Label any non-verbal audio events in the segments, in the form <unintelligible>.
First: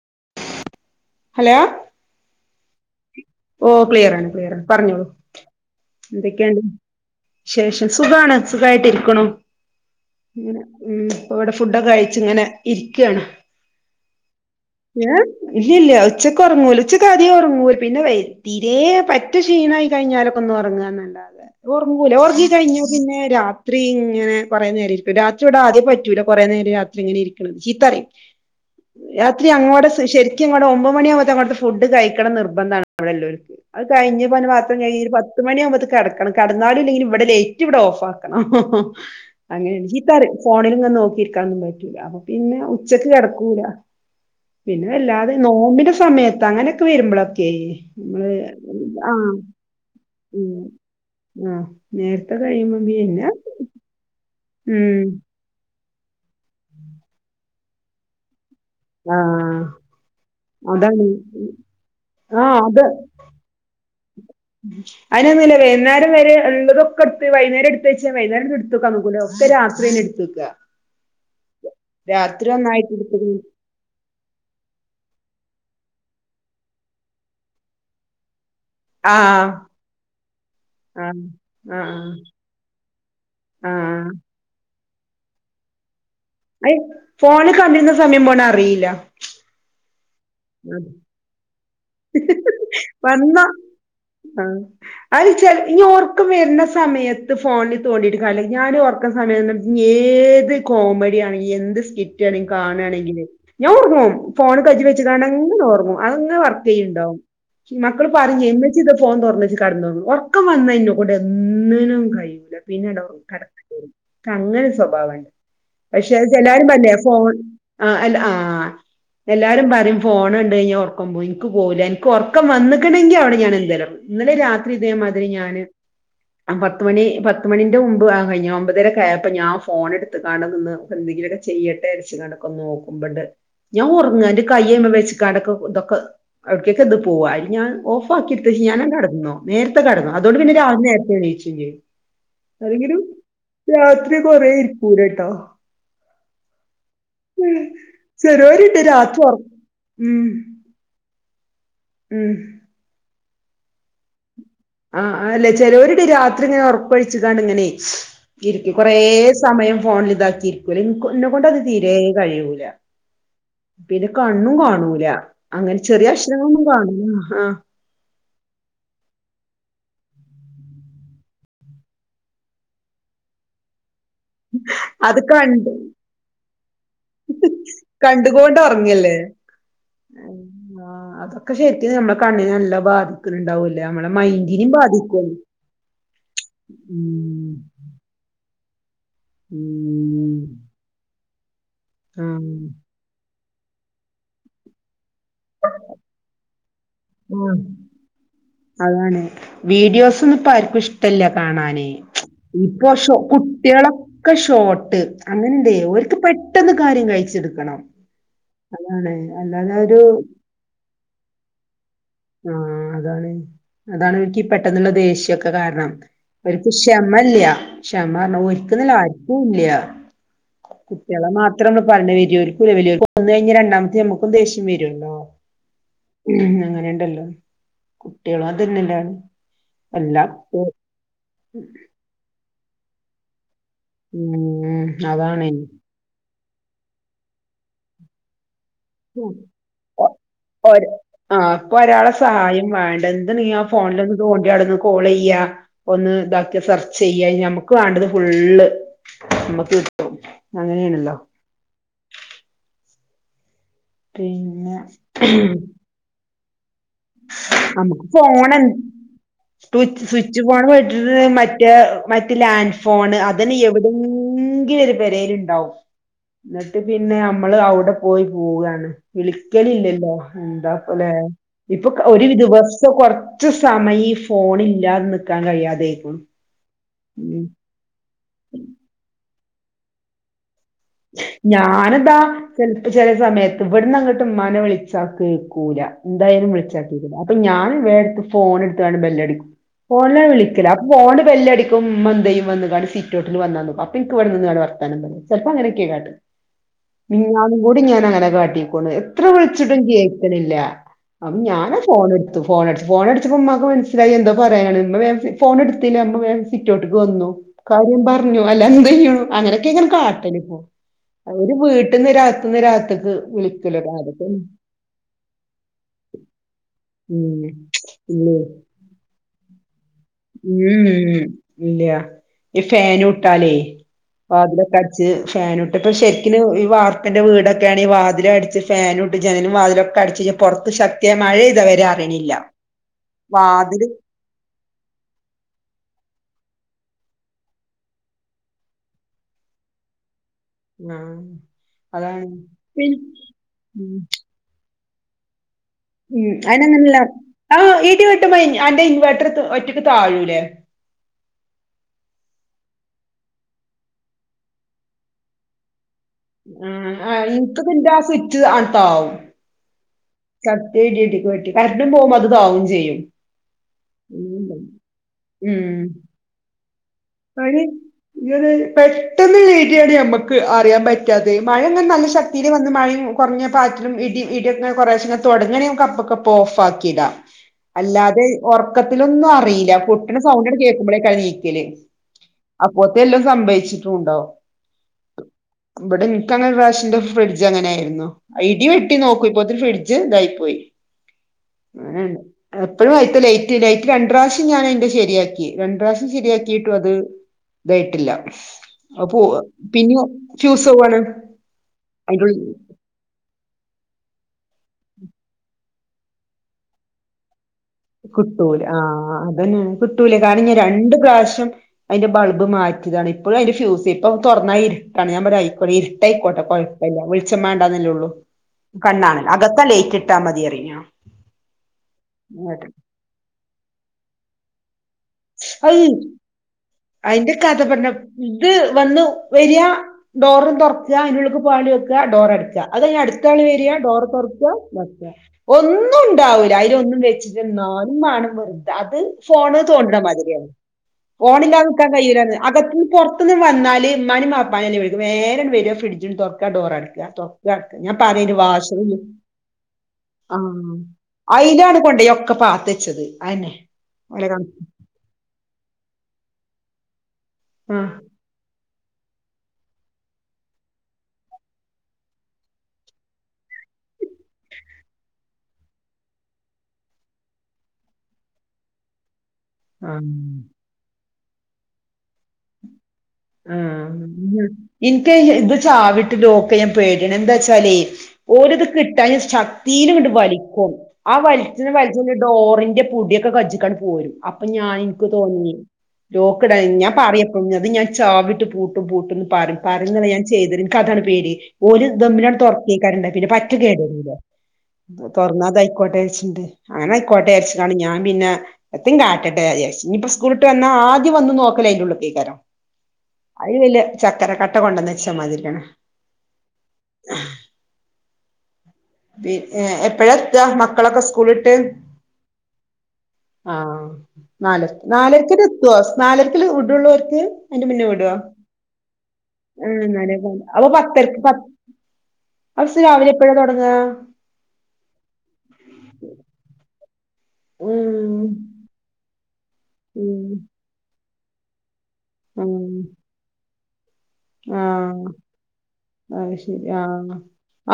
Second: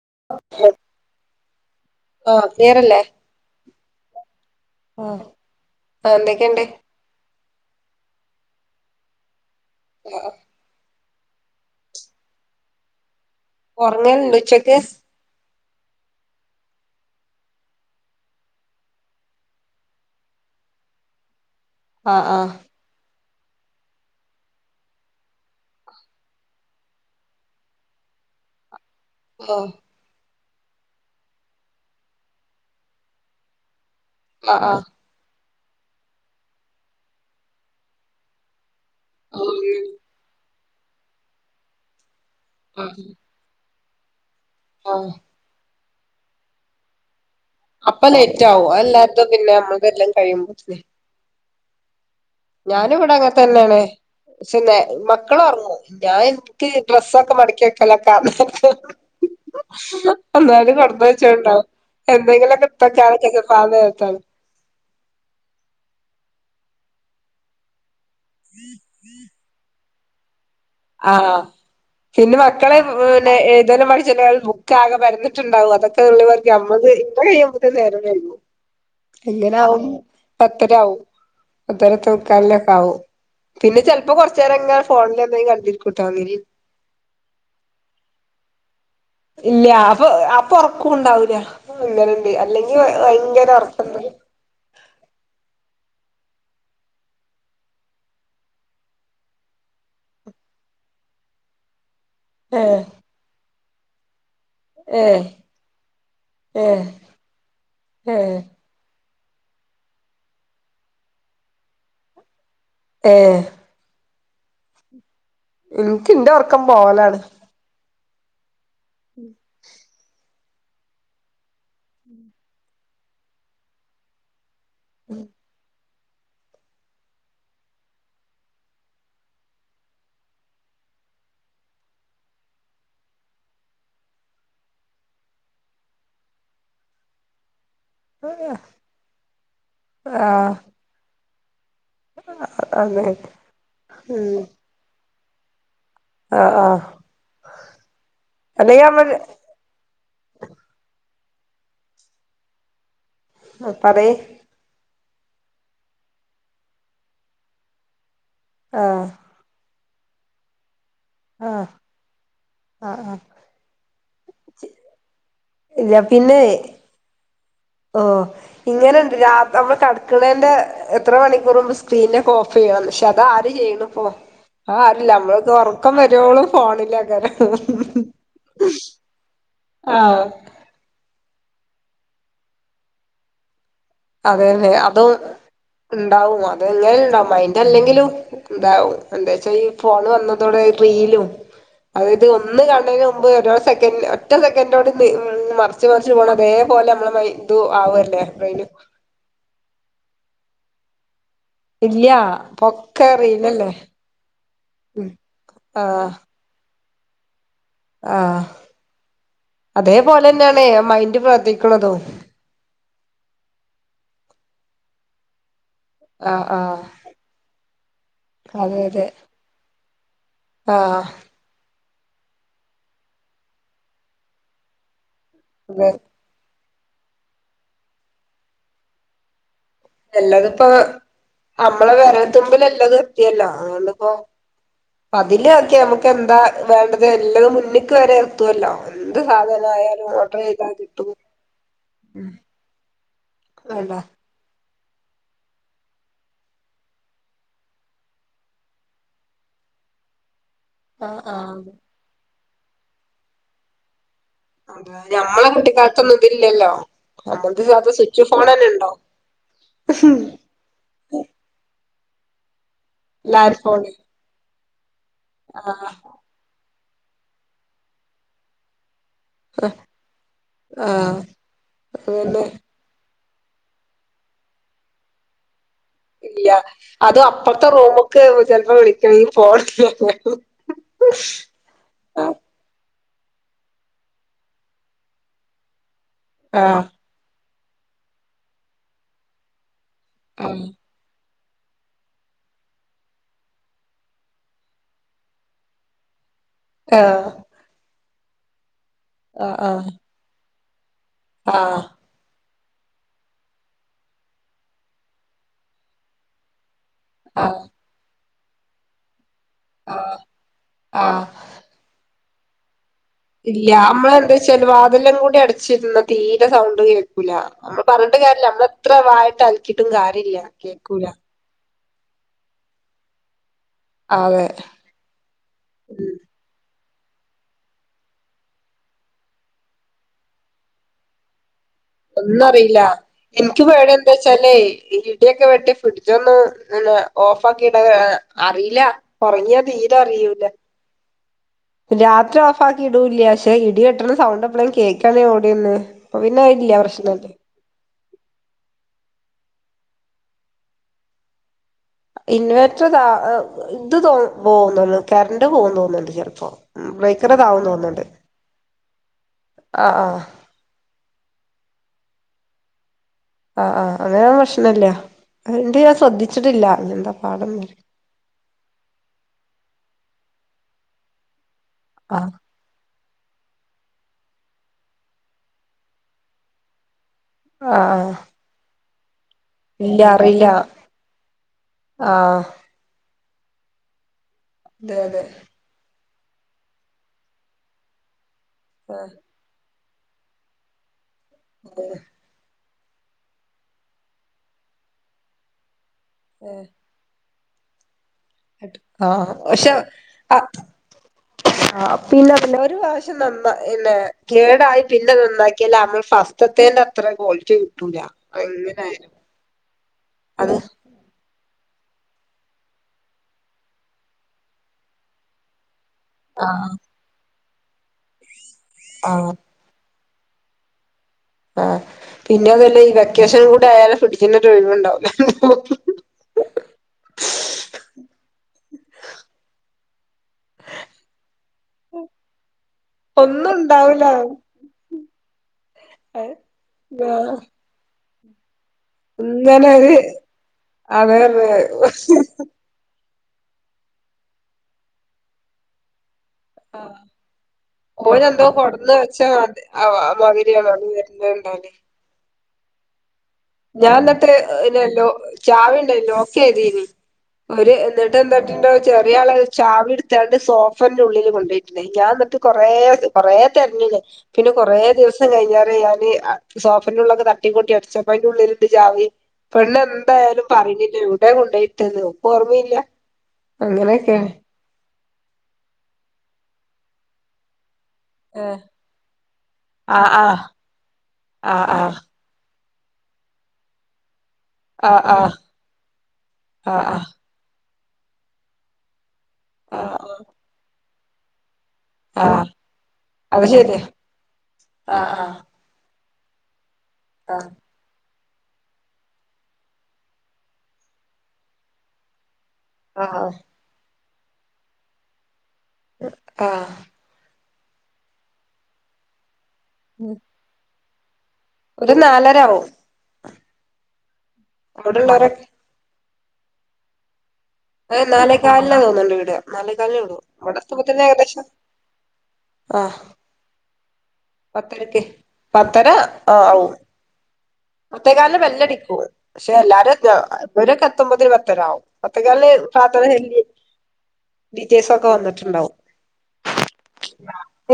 <inaudible> Hello ആഹ് ക്ലിയറല്ലേ ഓ ക്ലിയർ ആണ് ക്ലിയറാണ് പറഞ്ഞോളൂ ആഹ് എന്തൊക്കെയുണ്ട് എന്തൊക്കെണ്ട് വിശേഷം സുഖാണ് സുഖായിട്ടിരിക്ക്‌ണു <unintelligible> ഉം ഇപ്പ ഇവിടെ ഫുഡൊക്കെ കഴിച്ച് ങ്ങനെ ഇരിക്ക്യാണ് ഒറങ്ങല്ണ്ടോ ഉച്ചക്ക് ഇല്ല ഇല്ല ഉച്ചക്ക് ഒറങ്ങൂല ഉച്ചക്ക് ആദ്യേ ഒറങ്ങൂല പിന്നെ വൈ തീരെ പറ്റ ക്ഷീണായി കഴിഞ്ഞാലൊക്കെ ഒന്ന് ഉറങ്ങാന്നല്ലാതെ ഒർങ്ങൂല ആഹ് ഒർങ്ങി ആഹ് കഴിഞ്ഞാ പിന്നെ രാത്രി ഇങ്ങനെ കുറെ നേരം ഇരിക്കും രാത്രി ഇവടെ ആദ്യേ പറ്റൂല കുറെേ നേരം രാത്രി ഇങ്ങനെ ഇരിക്കണത് ചീത്തറിം രാത്രി ആഹ് അങ്ങോടെ സ ശരി എനിക്കങ്ങോട്ട് ഒമ്പത് മണിയാകുമ്പോത്തിനങ്ങോട്ട് ഫുഡ് കഴിക്കണം നിർബന്ധാണ് അവിടെല്ലോർക്ക് അത് കഴിഞ്ഞ് പന്ന് പാത്രം ആഹ് കഴികീ ഒരു പ ത്ത് മണിയാവുമ്പോത്തിന് കെടക്കണം കടന്നാലും ഇല്ലെങ്കിലും ഇവിടെ ലൈറ്റ് ഇവിടെ ഓഫാക്കണം അങ്ങനെ ആഹ് ചീത്തറിം ഫോണിൽ ഇങ്ങനെ നോക്കിയിരിക്കാനൊന്നും നോക്കിയില്ല പിന്നെ ആഹ് ഉച്ചക്ക് കിടക്കൂലാ പിന്നെ ആഹ് ആല്ലാതെ നോമ്പിന്റെ സമയത്ത് അങ്ങനെയൊക്കെ വരുമ്പോഴൊക്കെ അപ്പ നമ്മള് ലേറ്റാവോ ആ അല്ലാത്തോ പിന്നെ അമ്മക്ക് എല്ലാം കഴിയുമ്പോന്നെ ആഹ് നേർ ഞാനും ഇവിടെ അങ്ങത്തന്നെയണ് പക്ഷെ നെ ഉം മക്കള് ഒറങ്ങും ഞാൻ എനിക്ക് ഡ്രസ്സക്കെ മടക്കി വെക്കളൊക്കെ ആണ് ആ എന്നാലും കൊടുത്ത അതാണ് വെച്ചോണ്ടാവും എന്തെങ്കിലും ഒക്കെ <inaudible> സമയത്ത് അതിനൊന്നുമല്ല വേവുന്നാരം വരെ നല്ലതൊക്കെടുത്ത് വൈകുന്ന്ന്നേരം വെ വൈവയുന്നേരം എടുത്തു വഴിക്കാൻ നോക്കൂല്ല ഒക്ക രാത്രി തന്നെ എടുത്തു തൂക്ക ആഹ പിന്നെ മക്കളെ ഒന്നായിട്ട് എടുത്ത് ഏതുവരെ പഠിച്ചിട്ട് ബുക്കാകെ പറന്നു ണ്ടാവും അതൊക്കെ നുള്ളി പെറുക്കി അമ്മത് ഇ കിയുമ്പോത്തേ നേരോം വാഴികും ആ എങ്ങനാവും പത്തരവും ആ ആ പത്തര പത്തേമുക്കാൽ ഒക്കെ ആവും ആ പിന്നെ ചിലപ്പോ കൊറചെരംഇങ്ങനെ ഫോണിലെപ്പയും കളി ട്ട അയ് ഫോണ് കണ്ടിരുന്ന സമയം പോണ അറിയില്ല ഇല്ല്യാ അപ്പൊ അപൊറക്കോം ഉണ്ടാവില്ല അങ്ങനെണ്ട് അല്ലെങ്കി ഭയങ്കര വന്ന ഉറപക്കാംതൂങ്ങി ആഹ് അത് ചെൽ ഇനി ഓർക്കം വരുന്ന സമയത്ത് ഫോണിൽ തോണ്ടിയിട്ട് ക ഞാൻ ഓർക്കണ സമയത്ത് ഏത് കോമഡിയ ആണെങ്ക എന്ത് സ്കി ഏഹ് കാണണേകിൽ ഞാഉറങ്ങും ഫോൺ കജി ഏഹ് വെചിട്ടണേങ്കിൽ ഓർങ്ങും അതങ്ങനെ വർ ഏഹ് ചെയ്യുണ്ടാവും മക്കൾ ഏഹ് പറഞ്ഞു ഉമ്മച്ചി ഇത് ഫോൺ തുറന്നച്ച് കടന്നോള്ളു ഉറക്കം വന്നക്കയിഞ്ഞോക്കട്ടെ ഓന്നിനും കഴുല പിന്നെടോ ഏഹ് കടക്ക അങ്ങനെ സ്വഭാവുണ്ട് ഇൻക്ക് പഷേത് ഇന്റെ ഒറക്കം ജനാല്പറഞ്ഞയ പോവലാണ് ഫോൺ ആ അൽ ആ എല്ലാരും പറയും- ഫോണ് കണ്ട് കഴിഞ്ഞാ ഒറക്കോം പോയി ക്ക് പോവൂല എനിക്ക് ഒറക്കം വന്നിക്കണെങ്കിൽ അവിടെ ഞാൻ എന്തായാലുറങ്ങും ഇന്നലെ രാ ഇതേമാതിരി ഞാന്- ആ പത്തുമണി പത്തുമണിന്റെ മുമ്പ് കഴിഞ്ഞ് ഒൻമ്പതരയൊക്കെ ആയപ്പോ ഞാൻ ഫോൺ എടുത്ത് കണ്ടന്ന് എന്തെങ്കിലുമൊക്കെ ചെയ്യട്ടെ എന്ന് വിചാരിച്ക്കാണ്ട് നോക്കുമ്പോണ്ട് ഞാൻ ഉറങ്ങ എന്റെ കയ്യ്മ വെച്ചാക്കെ കിടക്കുമ്പോ ഇതൊക്കെ- അവിടക്കേക്ക് ത് പൂവാ അരിഞ്ഞാൽ <unintelligible> ഓഫാക്കിട്ടു ഞാനങ്ങ് കെടന്നു നേരത്തെ കെടന്നു അതുകൊണ്ട് ആഹ് പിന്നെ രാവിലെ നേരത്തെ എണീച്ചു ട്ടില്ല്യേ <unintelligible> അല്ലെങ്കിലും അതെ രാത്രി ഉം കൊറെ ഇരിക്കുലേ ട്ടോ ആഹ് ആഹ് ചെലോര് ഇന്ന് അല്ലെങ്കിൽ അവൻ രാത്രി ഒറ മ് മ് ആ പറയ്. ആ അല്ലെ ചെലോരിക്ക് രാത്രി ഇങ്ങനെ ഒറക്കൊഴിച്ചിക്കാണ്ട് ഇങ്ങനെ. ഇരിക്കും കൊറേ ആഹ് സമയം ഫോണിലിതാക്കിയിരിക്കൂലെ ൻ ന്നെ കൊണ്ട് അത് ആഹ് തീരേ കഴിയൂല ആഹ് ആഹ് പിന്നെ കണ്ണും കാണൂല അങ്ങനെ ഇല്ല ചെറിയ പിന്നെ അക്ഷരങ്ങളൊന്നും <unintelligible> ആ ഓ ഇങ്ങനെയൊണ്ട് രാ നമ്മള് കെടക്കാണേന്റെ എത്ര മണിക്കൂറുമ്പ് സ്ക്രീനോക്കെ ഓഫ്‌ ചെയ്യണം പക്ഷെ അത് ആര് ചെയ്യണിപ്പോ ആ ആരല്ല അത് മ്മള്ക്ക് കണ്ട് ഒറക്കം വരുവോളം ഫോണിലങ്ങനെ കണ്ടുകൊണ്ട് ഒറങ്ങല്ലേ ആ ആ ഒക്കെ ശെരിക്ക് മ്മളെ കണ്ണിന് നല്ല ബാധിക്ക്ണ്‌ണ്ടാവൂ അതെ അതെ അതു ഇണ്ടാവും അത് ഉം <unintelligible> മൈന്റ് അല്ലെങ്കിലും എന്താവും എന്തെച്ചാ ഈ ഫോണ് ഉം വന്നതോടെ റീലും അതായത് ആഹ് ഒന്ന് കണ്ടയ്ന് <unintelligible> സെക്കൻ ഒറ്റ സെക്കന്റോണ്ട് നി മർച്ച് മർച്ച് പോണ <unintelligible> പോലെ മ്മളെ മൈ ഇതു ആഹ് ആവ്ല്ലേ ബ്രെയ് അതാണ് വീഡിയോസൊന്നും ഇപ്പ ആർക്കും ഇഷ്ട്ടല്ല. കാണാനേ ഇല്ല ഇപ്പൊ പൊക്കെ ഷോ റീലല്ലേ കുട്ടിളൊക്കെ ഷോട്ട് ഉം അങ്ങനെന്തേ ഓൽക്ക് പെട്ടെന്ന് കാര്യം കഴിച്ചിടും. ആ അല്ലാതെ അതേ ഒരു പോലെന്നേണ് മൈന്റ് പ്രവർത്തിക്ണതും ആ അതാണ് അതാണ് എനിക്ക് പെട്ടെന്നുള്ള ദേഷ്യൊക്കെ കാര ണം ആഹ് ഒക്ക് ആഹ് ക്ഷമല്ല ക്ഷമ പറ ഒരിക്കും അതെ നല്ല അതെ ആർക്കും ഇല്ല ആഹ് കുട്ടള മാത്രം പറ വര കുലല ഒന്ന കഴിഞ്ഞ രണ്ടാമത്തെ നമ്മുും ദേഷ്യം വരുണ്ടോ അതെ <inaudible> ഉം ഉം അങ്ങനെണ് ണ്ടല്ലോ കുട്ടികളും അത്ന്നെല്ലാണ് എല്ലാതിപ്പ നമ്മളെ വിരൽതുമ്പിൽല്ല എല്ല വർത്തിയല്ലാ <inaudible> അതൊണ്ട്ിപ്പോ ഉം അതാണ് പതില് ഒക്കെ നമുക്ക് എന്താ വേണ്ടത് എല്ല മുന്നിക്ക് വരെ എർത്തുമല്ലോ ഒ കിട്ടും ആ ഇപ്പൊ ഒരാളെ സഹായം വേണ്ട എന്ത് നീ ആ അല്ല ഫോണില ഒന്ന് തോണ്ടിയാടന്ന് കോൾ ചെയ്യ ഒന്ന് ഇതാക്കക് സെർച്ച് ചെയ്യാ നമുക്ക് വേണ്ടത് ഫുള്ള് നമ്മുക്ക് കിട്ടും ആഹ അങ്ങനെയാണല്ലോ ആഹ പിന്നെ അത ഞമ്മളെ കുട്ടിക്കാലത്തൊന്നും പില്ലല്ലോ നമുക്ക് ഫോൺ എ സ് സ്വിച്ച് ഫോൺ വിട്ടിട്ട്മറ്റേ മറ്റ് ലാൻ ഫോണ് എല്ലാരെ അതനഎവിട ഫോണ് ഇ <inaudible> പെരേല്ഉണ്ടാവും ആഹ് പിന്നെ നമ്മള് അവിടെ പോയി പോവയാണ് വിളിക്കലില്ലല്ലോ എന്താ പോലെ ആഹ് ഒരു അതന്നെ ദിവസ കുറച്ച് സമയം ഈ ഫോൺ ഇല്ലാത നിക്കാൻ കഴിയാത ഇല്ല അത് അപ്പറത്തെ റോ ക്കെ ചിലപ്പോ വിളിക്കന്ന് പ <inaudible> ഞാനെന്താ ച ചില സമയത്ത് ഇവിടന്ന് അങ്ങോട്ടും മ്മാന വിളിച്ച കേക്കൂല എന്തായാലും വിളിച്ചാ ആഹ് കേക്കുല അപ്പൊ ഞാൻ ഫോൺ എടുത്താണ് ബെല്ലടിക്കും ഫോണില വിളിക്കല അപ്പൊ ഫോൺ ബെല്ലടിക്കും മ്മന്തെയും വന്ന്കാണ്ട് സിറ്റൗട്ടിൽ വന്നാണും അപ്പൊൻക്ക് ഇവിടെന്ന് കാണ്ട് വർത്താനം പറയാ ചിലപ്പോ അങ്ങനെ <unintelligible> ഉം ആഹ് അതുംകൂടി ഞാൻ അങ്ങനെ <inaudible> എത്ര വിളിച്ചിട്ടും ആഹ് കേക്കണില്ല അ ആഹ് ആഹ് ഞാനാ ഫോൺ എടുത്തു ഫോൺ ഫോൺ അടിച്ചപ്പ മ്മാക്ക് മനസിലായി എന്തോ പറയാനാണ് മ്മ വേ ഫോണെടുത്തില്ല മ്മ സിറ്റൗട്ട്ക്ക് വന്നു ആഹ് <unintelligible> <unintelligible> അങ്ങനെയൊക്കെ ഇങ്ങനെ ആഹ് കാട്ടലാ പ്പോ ആഹ് അവര് വീട്ട്ന്ന് <unintelligible> ഇല്ല നമ്മൾ എന്താന്ന് വെച്ചാല് വാതലും കൂടി അടച്ചിരുന്ന തീരെ സൗണ്ട് കേക്കൂല ഉം നമ്മൾ പറഞ്ഞിട്ട് ഇല്ലേ കാര്യമില്ല നമ്മൾ എത്ര വായിട്ട് കിട്ടും കാര്യല്ല ഉം കേക്കൂല ഇല്ല ഈ ഫാനുട്ടാലേ അപ്പ അതെ വാതിലൊക്കെ അട്ച്ച് ഫാനുട്ട് ഇപ്പൊ ഉം ശെരിക്കിന് ഈ വാ അപ്പന്റെ വീടൊക്കെയാണെങ്കി വതിലു അടിച്ച് ഫാനുംട്ട് ജനലും വാതിലൊക്കെ അടച്ച് പൊറത്ത് ശക്തിയായ മഴെയ്തി വരെ അറിയണില്ല ഒന്നു അറിയില്ല ഇൻക്ക് വാതില് പേടി എന്താച്ചാലേ ഇടിയൊക്കെ വെട്ടി ഫ്രിഡ്ജൊന്ന് ഓഫ് ആക്കിയിട അറിയില്ല ഒറങ്ങിയാ തീരെ അറിയൂല ആ രാത്രി ഓഫ് ആക്കി ഇടൂല്ല പക്ഷെ ഇടി ഉം വെട്ടുന്ന സൗണ്ട് എപ്പഴാ കേക്ക <unintelligible> ഉം അയിനങ്ങനല്ല <unintelligible> വെട്ടുമ്പോ അന്റെ ഇൻവെർട്ടർ ഒറ്റക്ക് താഴൂല്ലേ ഇൻവേർട്ടർ <unintelligible> പോകുന്നു കറണ്ട് പോവുന്നു തോന്നുണ്ട് ഉം ആ ഇൻക്ക് പിന്റെ ആ സ്വിച്ച് ആണ്ട്താവും ആഹ് <unintelligible> താവും ചെയ്യും ആ ആ അങ്ങനെയാവുമ്പോ പ്രശ്നല്ല ഇന്റെ ഞാൻ ശ്രദ്ധിച്ചിട്ടില്ല <inaudible> പടി <unintelligible> പെട്ടെന്ന് <unintelligible> നമ്മുക്ക് അറിയാൻ പറ്റാത്തെ മഴ ഇങ്ങനെ നല്ല ആഹ് ശക്തീല് വന്ന് മഴയും കൊറഞ്ഞ പാറ്റിലും ഇടീം ഇടിയൊക്കെ കുറേശ്ശെന തെടങ്ങാണേ നമ്മക്ക് അപ്പക്കപ്പക്ക് ഓഫ് ആക്കി ഇടാം ആഹ് ആഹ് അല്ലാതെ ഒർ ക്കത്തിലൊന്നറ പെയ്യില്ല ഇല്ല പൊട്ട്ണ സൗണ്ട് അങ്ങട് കേക്കുമ്പളേക്കാ എണീക്കല് ആ ല്ലോ സംഭവിച്ചിട്ടുണ്ടോവും അതെ അതെ ക്കങ്ങനെ ഒരു പ്രാശം എൻ്റെ ഫ്രിഡ്ജ് അങ്ങനായിരുന്നു അ ഇടി വെട്ടി ആഹ് നോക്കു ഇപ്പോഴത്തെന് ഫ്രിഡ് ജ്ജ് ഇതായി പോയി ഉ അങ്ങനെണ്ട് എപ്പഴും അയിത്ത് ലൈറ്റ് ലൈറ്റ് രണ്ട്റാശം ഞാൻ അതിന്റെ ശരിയാക്കി രണ്ട് റാശം ശരിയാക്കിയിട് ഇതായിട്ടില്ല ആ അപ്പൊ പഷേ പിന്നിം അ ഫ്യൂസോവാണ് ആ അയ്ന്റെ പിന്ന ഉള്ളിൽ പിന്ന ഒരു പ്രാവശ്യം നന്നാ പിന്നെ കേടായി പിന്നത് നന്നാക്കിയാല് നമ്മൾ ഫസ്റ്റത്തേന്റ അത്രേം ക്വാളിറ്റിയെ കിട് കുട്ടൂല ആ ആ അതന്നെ കുട്ടൂല്ല കാരണം അത് ഞാൻ രണ്ടു പ്രാവശ്യം അയിന്റെ ബൾബ് മാറ്റിതാണ് ഇപ്പോഴും അതിന്റെ ഫ്യൂസ് ഇപ്പൊ തൊറന്നായിര്ട്ടാണ് ഞാൻ പറയാ അയിക്കൊര് ഇരുട്ട് ട്ടായിക്കോട്ടെ ആഹ് കൊഴപ്പില്ല വെളിച്ച് ച്ചം മേണ്ടാന്നല്ലേ ഒള്ളൂ കണ്ണാണ് അകത്ത ലൈറ്റി ഇട്ടാ മതി പറിയും ഞാ ആ പിന്നതുവല്ല ഈ വെക് വെക്കേഷൻ കൂടെയായാല് ഫ്രിഡ്ജിന് ടിക്കന്നെ ഒരു ഒഴിവുണ്ടാവും അയി അയിന്റെ കഥ പറഞ്ഞ ഇത് വന്ന് വരിയാ- ഡോറും തൊറക്കാ അതിന്റള്ളിൽക്ക് പാല് വെക്കുക ഡോറടക്കുക അത് കഴിഞ്ഞ് അടുത്താട്ട് ഒന്നും വരിക ഡോറ് ഉണ്ടാവൂല തുറക്ക അ ഒന്നും ഉണ്ടാവൂല്ല അയ്ലൊന്നും അത് ആഹ് വെച്ചിട്ട് എന്നാലും മാണം വരും അത് ഫോണ് ഇന്നലെ ഒരു തോണ്ടണ മാതിരിയാണ് അതെതെ ഫോണില്ലാതെ ക്കാൻ വയ്യരാന്ന് അകത്തുന്ന് പുറ ത്തൂന്ന് വന്നാല് ഉമ്മാനെയും ബാപ്പാനേയും അല്ല വിളിക്കുന്നത്‌ നേരേവരു ഫ്രഡ്ജും തുറക്ക ഡോറ്തുറക്ക ഡോറ് അടക്കുക തൊറക്കുവ ഞാൻ ഓന് പറയനു എന്തോ കൊടന്ന് വാഷ്റൂ വെച്ച മാതി ആഹ് ആ മാതിരിയാണ് അത് വരുന്നുണ്ടാവല് അയിലാണ് പൊടി ഒക്കെ പ തേച്ചത് ഞാൻ ഇന്നത്തെ ഇന്നല്ലോ ചാവ് ലെ ലോക്ക് ചെയ്തേനി ഒരു ആ എന്നിട്ട് എന്താക്കി ചെറിയ ആള് ചാവി എടുത്തണ്ട് സോഫന്റെ ഉള്ളില് കൊണ്ടോയിട്ടുണ്ട് ഞാൻ എന്നിട്ട് കൊറേ കൊറേ തിരഞ്ഞില് പിന്നെ കൊറേ ദിവസം കഴിഞ്ഞാല് ഞാന് സോഫന്റെള്ളിലൊക്കെ തട്ടിക്കൂട്ടി അടച്ച അയിന്റെ ഉള്ളിലിണ്ട് ചാവി പെണ്ണ് ആ എന്തായാലും പറഞ്ഞില്ലേ? എവിടെ കൊണ്ടോയിട്ടത് ഇപ്പൊ ഓർമ്മയില്ല അങ്ങനെയൊക്കെയ ഇനിക്ക് ഇത് ചാവിട്ട് ലോക്ക് ചെയ്യാൻ പേടിയാണ് എന്താച്ചാലേ ഏ ഓരത്കിട്ടാ ശക്തിൽ ആഹ് ഇങ്ങട്ട്‌വലിക്കും. ആ ആഹ് വലിച്ച്‌ ആഹ് വലിച്ച് ഡോറിന്റെ ന്റെ മുടിയൊക്കെ കട്ജിക്കാണ് പോരും അപ്പൊ ഞാൻ ആഹ് എനിക്ക് ആഹ് ആഹ് തോന്നി ലോക്ക് ഇടാൻ ഞാൻ പറയപ്പെഞ്ഞത് ഞാൻ ചാവിട്ട് പൂട്ടും പൂട്ടും പറും ആഹ് പറഞ്ഞിന്ന് ആഹ് ഞാൻ ചെയ്തിരു ക്കതാണ് പേടി ഒരു ആഹ് ദമ്മിനാണ് ആഹ് തുറക്കേക്കാറണ്ട പിന്നെ അത് പറ്റ ശരിയാ കേടല്ല ആഹ് തുറന്നാ അതായിക്കോട്ടെ <unintelligible> അങ്ങനെ ആഹ് ആയിക്കോട്ടെച്ചട്ടണ് ഞാൻ പിന്നെ എന്തു കാട്ടട്ടെ ഇനിയിപ്പ സ്കൂളിട്ട് വന്നാ ആദ്യം വന്നു നോക്കല അതിന്റെറെ ഉള്ളത്തേക്കാരോ ആ ചക്കര കട്ട കൊണ്ടുവന്ന് വച്ചാൽ മതിരിയാണ് ആ <unintelligible> ഏ എപ്പഴാ എത്തുക മക് ക്കളെക്കെ സ്കൂളിൽ ഒരു നാലര ആവും. ആ നാലര അവിടെള്ളവരൊക്കെ നാലരക്കെനെത്തുവോ? നാലത്തി ഉടുള്ളവർക്ക് ഏ നാലേ കാലിനാ തോന്നുണ്ട് ഇവിടെ നാലേ ആഹ് കാലിന് വിടും കാല് വടെ അപ്പൊ എത്തുംമ്പോക്ക് പത്തരക്ക് പ ഏകദേശം അവസ് ആഹ് രാവിലെ എപ്പഴാ തൊടങ്ങാ പത്തരക്ക് പത്തര ആ ആ ഉം പത്തേറക്കാല് ന് ബെല്ലടിക്കും പക്ഷെ എല്ലാരും ഉം <unintelligible> ഇവരൊക്കെ പത്തൊമ്പത് പത്തരാവും പത്തേക്കിലിന് ഉം പ്രാർത്തന ചെല്ലി ടീച്ചൈഴ്സ് ആഹ് ഒക്കെ വന്നിട്ടുണ്ടാവും അത് ശരി ആഹ്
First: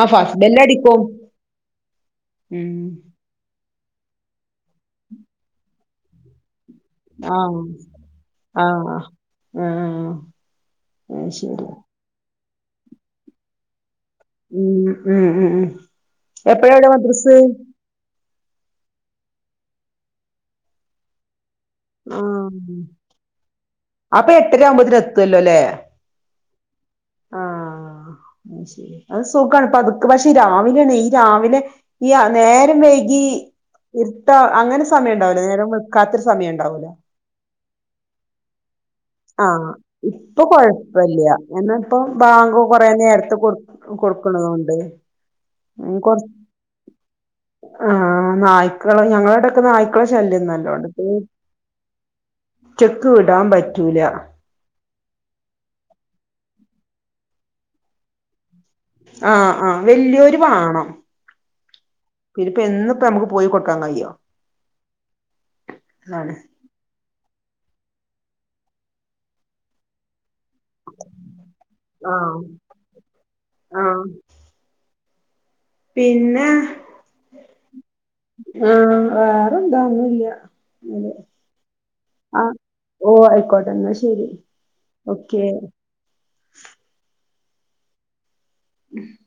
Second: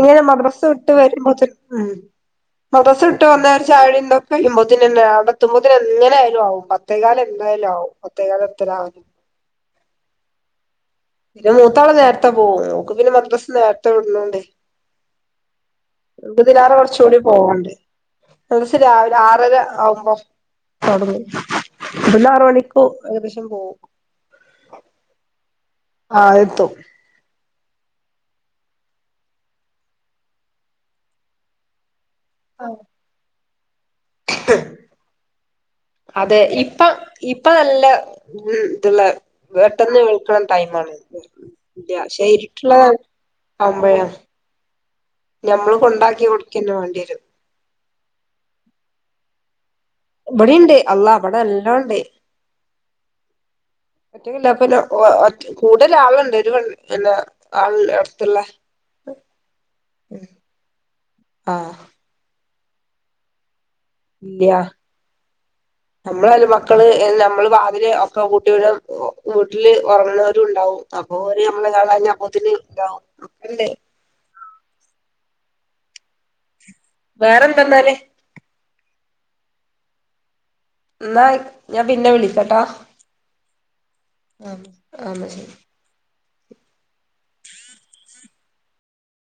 ആഹ് ഫസ്റ്റ് മദ്രസ വിട്ട് ബെല്ലടിക്കും വരുമ്പോത്തിനും ഉം ഉം മദ്രസ ഇട്ട് വന്നാ ചായൊടിംതൊക്കയുമ്പോ ത്ത് നന്നെ അവിടെത്തുമ്പോതിന് എങ്ങനെ ആയാലും ആവും പത്തേകാല് ആഹ് എന്തായാലും ആവും പത്തേ കാല് ആഹ് പത്തരാവാൻമതി ആഹ് അത് പിന്നെ ശരി മൂത്താള് നേര ത്തെ പോവും ഓക്ക് പിന്നെ മദ്രസ് നേ ഉം ഉം ഉം ഉ ഓക്ക് എപ്പഴാ ഇതിലേറെ വിടെ കുറച്ചുകൂടി മദ്രസ് പോവാണ്ട് <unintelligible> രാവിലെ ആറര ആവുമ്പം തൊട്ങ്ങും ആ അപ്പെ എട്ടര ആവുമ്പോതിന് എത്തല്ലോ ല്ലേ ആ എത്തും ആ ശരി അത് സുഖാണ് പതുക്കെ പക്ഷെ രാവിലെണെ ഈ രാവിലെ ഈ നേരം വൈകീ ഇരുട്ട് ആ അങ്ങനെ സമയം ഉണ്ടാവില്ല നേരം വൾക്കാത്തൊരു അതെ സമയം ഉണ്ടാവൂല ഇപ്പം ഇപ്പ ല്ല ഇതുള്ള ആഹ് വെട്ടെന്ന് നീക്ക്ണ ഇപ്പൊ ടൈമാണ് കൊഴപ്പല്ല എന്നാ ഇല്ല ഇപ്പൊ ശ്ശെ ബാങ്ക് ഇരിട്ടിള്ള കൊറേ നേരത്തെ കൊടു ആകുമ്പഴാ കൊടുക്കണതുകൊണ്ട് ഞമ്മള് കൊണ്ടാക്കി കൊടുക്കന്ന മാണ്ടി വരും ആ നായ്ക്കള് ഞങ്ങളടക്കെ നാ യ്ക്കള ശല്യം ഇബടിണ്ട് നല്ലോണ്ട് അള്ളാ ഇബടെ എല്ലാം ഇണ്ട് റ്റക്ക് വിടാൻ പറ്റൂല ഓ ഒറ്റ കൂടെ ഒരാളുണ്ട് ഒരു വ <unintelligible> പിന്നെ ആള് അടുത്തുള്ള ആഹ് ആഹ് വല്ല്യോര് വാണം ആഹ് പിന്നപ്പം എന്നൂപ്പോ നമുക്ക് പോയിക്കൊ ഇല്യാ അതാണ് നമ്മളായാലും മക്കള് എ നമ്മള് <unintelligible> <unintelligible> വീട്ടില് ഒർങ്ണോ ലും ണ്ടാവും അപ്പോര് നമ്മളെ കാണാഞ്ഞാ ആഹ് അപൊതിന് <unintelligible> ആഹ് പിന്നെ വേറെന്താന്നാല് ആഹ് വേറെന്താ ഒന്നുല്ല്യ ഇന്നാ ഞാൻ പിന്നെ വിളിക്കട്ടോ ഓ ആയിക്കോട്ടെ എന്നാ ശരി ആഹ് അന്നാ ശെരി ഓക്കെ ഉം